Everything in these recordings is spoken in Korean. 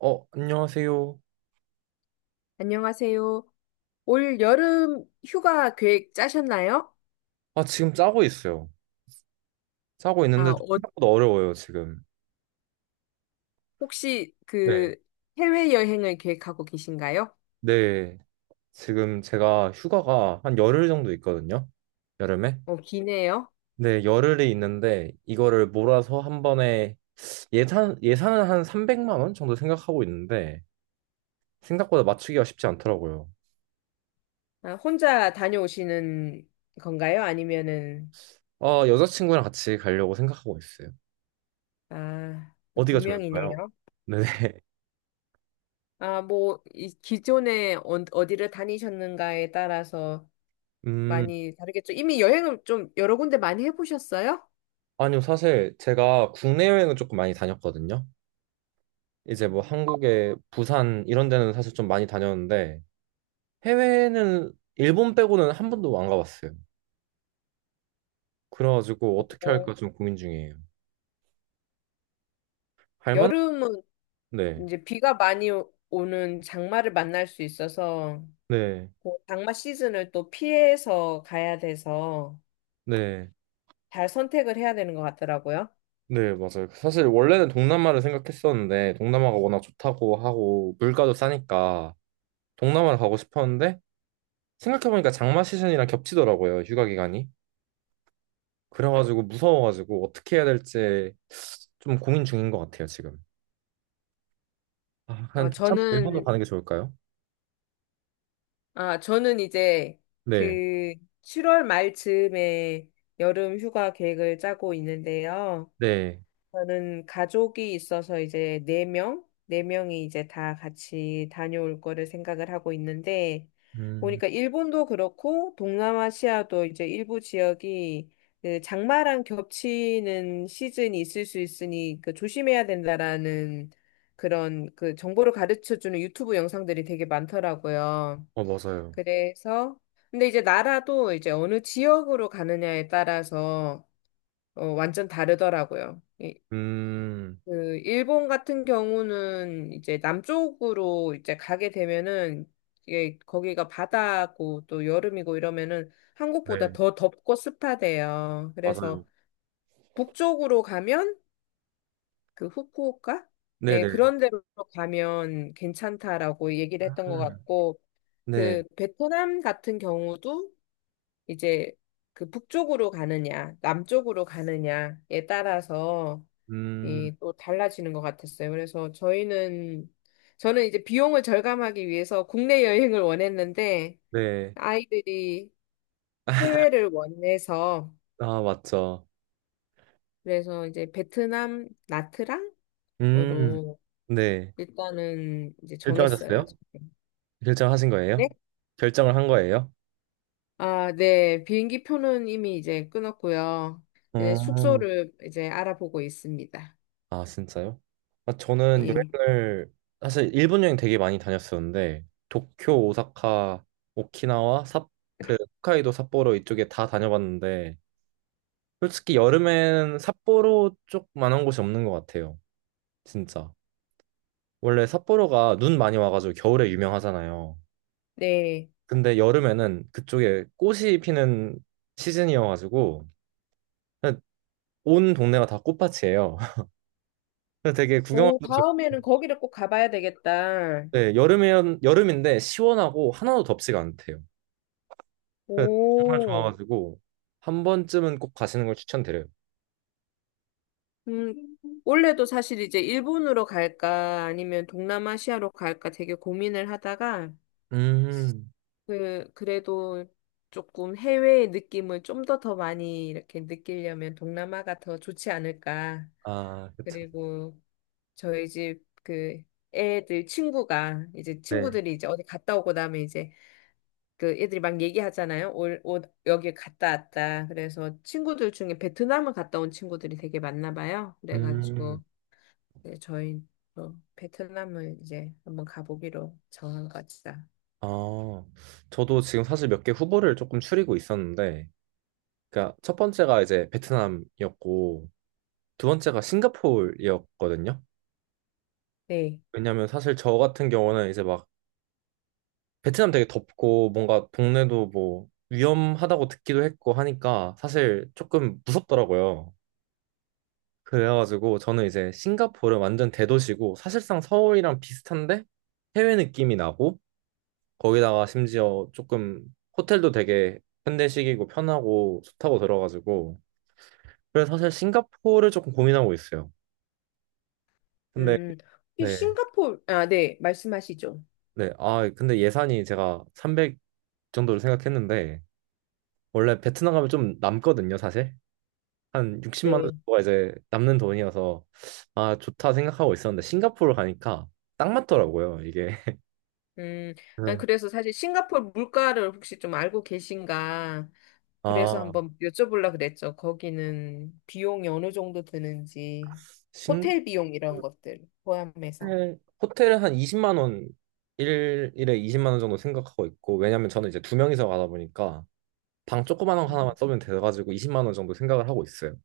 안녕하세요. 안녕하세요. 올 여름 휴가 계획 짜셨나요? 아, 지금 짜고 있어요. 짜고 아, 있는데 좀 생각보다 어려워요, 지금. 혹시 네. 그 해외여행을 계획하고 계신가요? 네. 지금 제가 휴가가 한 열흘 정도 있거든요. 여름에. 기네요. 네, 열흘이 있는데 이거를 몰아서 한 번에 예산은 한 300만 원 정도 생각하고 있는데 생각보다 맞추기가 쉽지 않더라고요. 아, 혼자 다녀오시는 건가요? 아니면은, 아, 여자친구랑 같이 가려고 생각하고 있어요. 아, 두 어디가 좋을까요? 명이네요. 네. 아, 뭐, 이 기존에 어디를 다니셨는가에 따라서 음, 많이 다르겠죠. 이미 여행을 좀 여러 군데 많이 해보셨어요? 아니요. 사실 제가 국내 여행을 조금 많이 다녔거든요. 이제 뭐 한국의 부산 이런 데는 사실 좀 많이 다녔는데 해외는 일본 빼고는 한 번도 안 가봤어요. 그래가지고 어떻게 어, 할까 좀 고민 중이에요. 할 만한? 여름은 네, 이제 비가 많이 오는 장마를 만날 수 있어서 네, 그 장마 시즌을 또 피해서 가야 돼서 네, 잘 선택을 해야 되는 것 같더라고요. 네, 맞아요. 사실 원래는 동남아를 생각했었는데 동남아가 워낙 좋다고 하고 물가도 싸니까 동남아를 가고 싶었는데 생각해보니까 장마 시즌이랑 겹치더라고요. 휴가 기간이. 그래가지고 무서워가지고 어떻게 해야 될지 좀 고민 중인 것 같아요, 지금. 아, 한 어, 다시 한번 일본으로 저는, 가는 게 좋을까요? 저는 이제 네. 그 7월 말 즈음에 여름 휴가 계획을 짜고 있는데요. 네. 저는 가족이 있어서 이제 네 명이 이제 다 같이 다녀올 거를 생각을 하고 있는데 음, 보니까 일본도 그렇고 동남아시아도 이제 일부 지역이 그 장마랑 겹치는 시즌이 있을 수 있으니 그 조심해야 된다라는 그런 그 정보를 가르쳐 주는 유튜브 영상들이 되게 많더라고요. 어, 맞아요. 그래서 근데 이제 나라도 이제 어느 지역으로 가느냐에 따라서 완전 다르더라고요. 음, 그 일본 같은 경우는 이제 남쪽으로 이제 가게 되면은 이게 거기가 바다고 또 여름이고 이러면은 한국보다 네, 더 덥고 습하대요. 맞아요. 그래서 북쪽으로 가면 그 후쿠오카? 네, 네네. 그런 데로 가면 괜찮다라고 얘기를 했던 아, 것 같고 네. 그 베트남 같은 경우도 이제 그 북쪽으로 가느냐, 남쪽으로 가느냐에 따라서 음, 이 또 달라지는 것 같았어요. 그래서 저희는 저는 이제 비용을 절감하기 위해서 국내 여행을 원했는데 네. 아이들이 해외를 원해서 아, 맞죠. 그래서 이제 베트남 나트랑으로 음, 네. 일단은 이제 정했어요. 결정하셨어요? 결정하신 거예요? 네? 결정을 한 거예요? 아, 네. 비행기 표는 이미 이제 끊었고요. 이제 어, 숙소를 이제 알아보고 있습니다. 아, 진짜요? 아, 저는 예. 여행을, 사실 일본 여행 되게 많이 다녔었는데, 도쿄, 오사카, 오키나와, 그, 홋카이도, 삿포로 이쪽에 다 다녀봤는데, 솔직히 여름엔 삿포로 쪽만한 곳이 없는 것 같아요. 진짜. 원래 삿포로가 눈 많이 와가지고 겨울에 유명하잖아요. 네. 근데 여름에는 그쪽에 꽃이 피는 시즌이어가지고 그냥 온 동네가 다 꽃밭이에요. 그래서 되게 오, 구경하기도 좋고 다음에는 거기를 꼭 가봐야 되겠다. 네, 여름에 여름인데 시원하고 하나도 덥지가 않대요. 그래서 정말 오. 좋아가지고 한 번쯤은 꼭 가시는 걸 추천드려요. 음, 원래도 사실 이제 일본으로 갈까 아니면 동남아시아로 갈까 되게 고민을 하다가 음, 그래도 조금 해외의 느낌을 좀 더 많이 이렇게 느끼려면 동남아가 더 좋지 않을까. 아, 그쵸. 그리고 저희 집 그 애들 친구가 이제 네. 친구들이 이제 어디 갔다 오고 나면 이제 그 애들이 막 얘기하잖아요. 올 여기 갔다 왔다. 그래서 친구들 중에 베트남을 갔다 온 친구들이 되게 많나 봐요. 음. 그래가지고 네, 저희 또 베트남을 이제 한번 가보기로 정한 것이다. 아, 저도 지금 사실 몇 개 후보를 조금 추리고 있었는데, 그러니까 첫 번째가 이제 베트남이었고, 두 번째가 싱가포르였거든요. 네. 왜냐면 사실 저 같은 경우는 이제 막 베트남 되게 덥고 뭔가 동네도 뭐 위험하다고 듣기도 했고 하니까 사실 조금 무섭더라고요. 그래가지고 저는 이제 싱가포르 완전 대도시고 사실상 서울이랑 비슷한데 해외 느낌이 나고 거기다가 심지어 조금 호텔도 되게 현대식이고 편하고 좋다고 들어가지고 그래서 사실 싱가포르를 조금 고민하고 있어요. 근데 음, 이 네, 싱가포르, 아, 네, 말씀하시죠. 네, 아 근데 예산이 제가 300 정도를 생각했는데 원래 베트남 가면 좀 남거든요, 사실. 한 60만 원 네. 정도가 이제 남는 돈이어서 아 좋다 생각하고 있었는데 싱가포르 가니까 딱 맞더라고요, 이게. 음, 난 그래서 그래서 사실 싱가포르 물가를 혹시 좀 알고 계신가? 그래서 아 한번 여쭤보려고 그랬죠. 거기는 비용이 어느 정도 드는지, 싱가포르 호텔 비용 이런 것들 포함해서. 호텔은 한 20만 원, 일에 20만 원 정도 생각하고 있고, 왜냐면 저는 이제 두 명이서 가다 보니까 방 조그만 거 음, 하나만 써면 돼가지고 20만 원 정도 생각을 하고 있어요.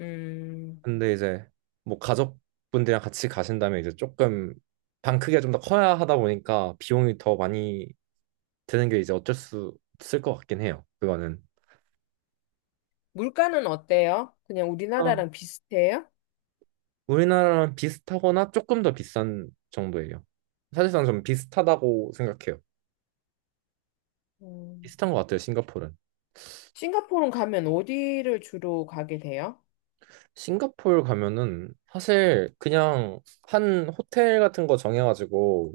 음, 근데 이제 뭐 가족분들이랑 같이 가신다면 이제 조금 방 크기가 좀 더 커야 하다 보니까 비용이 더 많이 드는 게 이제 어쩔 수 없을 것 같긴 해요. 그거는. 물가는 어때요? 그냥 그러니까 우리나라랑 비슷해요? 우리나라랑 비슷하거나 조금 더 비싼 정도예요. 사실상 좀 비슷하다고 생각해요. 음. 비슷한 것 같아요, 싱가포르는. 싱가포르 가면 어디를 주로 가게 돼요? 싱가포르 가면은 사실 그냥 한 호텔 같은 거 정해가지고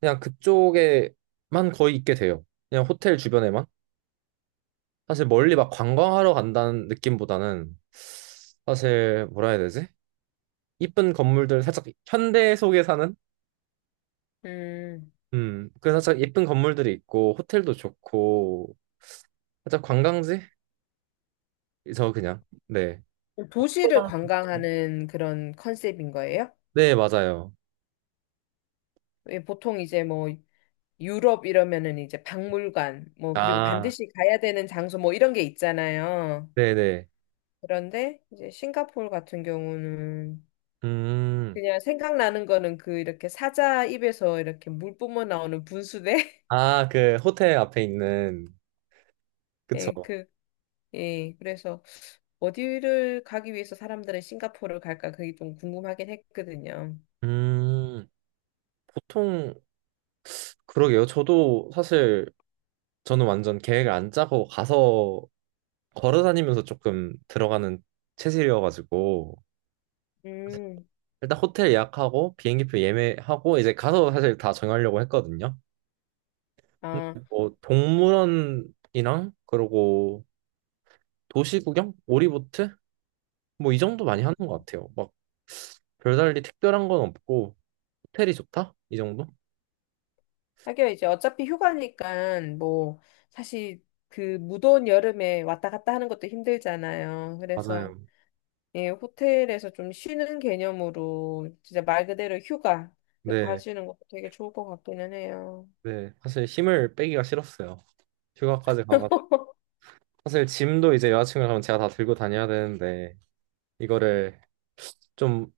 그냥 그쪽에만 거의 있게 돼요. 그냥 호텔 주변에만. 사실 멀리 막 관광하러 간다는 느낌보다는 사실 뭐라 해야 되지? 이쁜 건물들 살짝 현대 속에 사는? 음, 그 살짝 예쁜 건물들이 있고 호텔도 좋고 살짝 관광지? 저 그냥 네. 도시를 관광하는 그런 컨셉인 거예요? 네, 맞아요. 왜 보통 이제 뭐 유럽 이러면은 이제 박물관, 뭐 그리고 아, 반드시 가야 되는 장소 뭐 이런 게 있잖아요. 네네. 그런데 이제 싱가포르 같은 경우는 음. 그냥 생각나는 거는 그 이렇게 사자 입에서 이렇게 물 뿜어 나오는 분수대? 아, 그 호텔 앞에 있는 예, 그쵸? 예, 그래서 어디를 가기 위해서 사람들은 싱가포르를 갈까 그게 좀 궁금하긴 했거든요. 음, 보통 그러게요. 저도 사실 저는 완전 계획을 안 짜고 가서 걸어 다니면서 조금 들어가는 체질이어가지고 음, 일단 호텔 예약하고 비행기표 예매하고 이제 가서 사실 다 정하려고 했거든요. 근데 아, 뭐 동물원이랑 그러고 도시 구경, 오리보트 뭐 이 정도 많이 음. 하는 것 같아요. 막 별달리 특별한 건 없고 호텔이 좋다 이 정도? 하긴 이제 어차피 휴가니까 뭐 사실 그 무더운 여름에 왔다 갔다 하는 것도 힘들잖아요. 그래서 맞아요. 예, 호텔에서 좀 쉬는 개념으로 진짜 말 그대로 휴가 네. 가시는 것도 되게 좋을 것 같기는 해요. 네, 사실 힘을 빼기가 싫었어요. 휴가까지 가가 사실 짐도 이제 여자친구랑 가면 제가 다 들고 다녀야 되는데 이거를 좀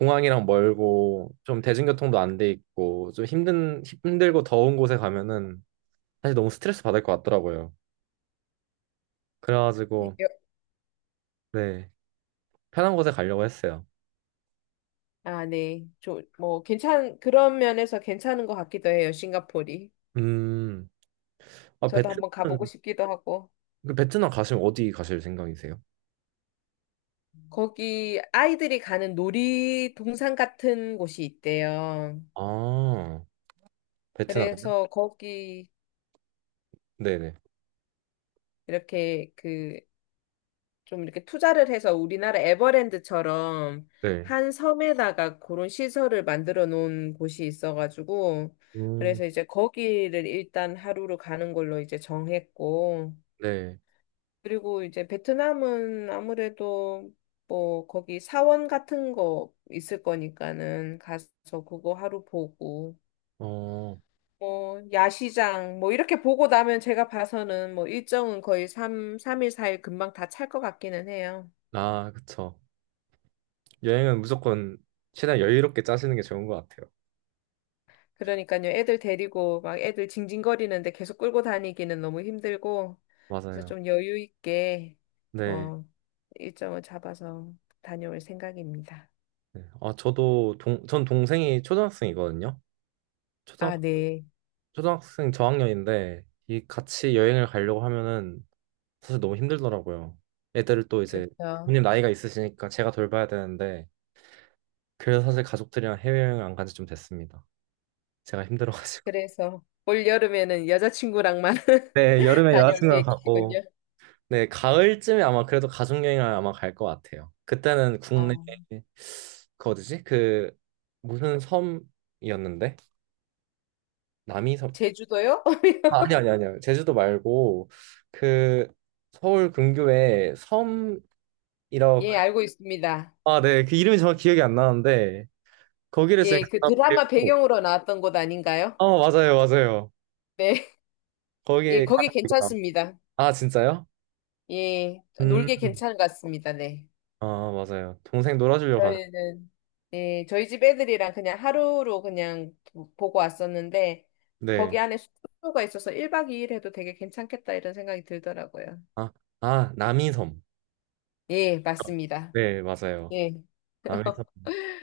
공항이랑 멀고 좀 대중교통도 안 돼 있고 좀 힘든 힘들고 더운 곳에 가면은 사실 너무 스트레스 받을 것 같더라고요. 예, 그래가지고 네 편한 곳에 가려고 했어요. 아, 네. 저, 뭐 괜찮 그런 면에서 괜찮은 것 같기도 해요. 싱가포르이. 음, 아 저도 한번 가보고 베트남 싶기도 하고. 그 베트남 가시면 어디 가실 생각이세요? 거기 아이들이 가는 놀이동산 같은 곳이 있대요. 아 베트남요? 그래서 거기 네네 이렇게 그 좀 이렇게 투자를 해서 우리나라 에버랜드처럼 네. 한 섬에다가 그런 시설을 만들어 놓은 곳이 있어가지고 음, 그래서 이제 거기를 일단 하루로 가는 걸로 이제 정했고 네. 그리고 이제 베트남은 아무래도 뭐 거기 사원 같은 거 있을 거니까는 가서 그거 하루 보고 어, 뭐 야시장 뭐 이렇게 보고 나면 제가 봐서는 뭐 일정은 거의 삼삼일사일 금방 다 찰 것 같기는 해요. 아 그쵸. 여행은 무조건 최대한 여유롭게 짜시는 게 좋은 것 같아요. 그러니까요. 애들 데리고 막 애들 징징거리는데 계속 끌고 다니기는 너무 힘들고 그래서 맞아요. 좀 여유 있게 네. 어 일정을 잡아서 다녀올 생각입니다. 네. 아, 저도 전 동생이 초등학생이거든요. 초등, 아, 네. 초등학생 저학년인데, 이 같이 여행을 가려고 하면은 사실 너무 힘들더라고요. 애들을 또 이제 그렇죠. 부모님 나이가 있으시니까 제가 돌봐야 되는데, 그래서 사실 가족들이랑 해외여행 안 간지 좀 됐습니다. 제가 힘들어가지고. 그래서 올 여름에는 여자친구랑만 네, 여름에 다녀올 여자친구랑 가고, 계획이시군요. 네, 가을쯤에 아마 그래도 가족 여행을 아마 갈 것 같아요. 그때는 국내 아, 그 어디지? 그 무슨 섬이었는데? 남이섬. 제주도요? 아, 아니 아니 아니요. 제주도 말고 그 서울 근교에 섬이라고 그- 예, 알고 있습니다. 아, 네. 그 이름이 정확히 기억이 안 나는데 거기를 지금 예, 그 갔다 드라마 오고 배경으로 나왔던 곳 아닌가요? 아, 맞아요. 맞아요. 네. 예, 거기 거기 가다 보니까- 괜찮습니다. 아, 진짜요? 예, 음. 놀기 괜찮은 것 같습니다. 네. 아, 맞아요. 동생 놀아주려고 가는. 저희는, 예, 저희 집 애들이랑 그냥 하루로 그냥 보고 왔었는데, 네. 거기 안에 숙소가 있어서 1박 2일 해도 되게 괜찮겠다 이런 생각이 들더라고요. 아, 아, 남이섬. 예, 맞습니다. 네, 맞아요. 예. 남이섬.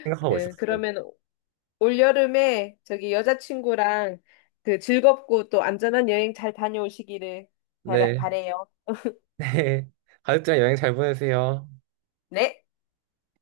생각하고 그, 있었어요. 그러면 올여름에 저기 여자친구랑 그 즐겁고 또 안전한 여행 잘 다녀오시기를 바라, 네. 바래요. 네. 가족들이랑 여행 잘 보내세요. 네.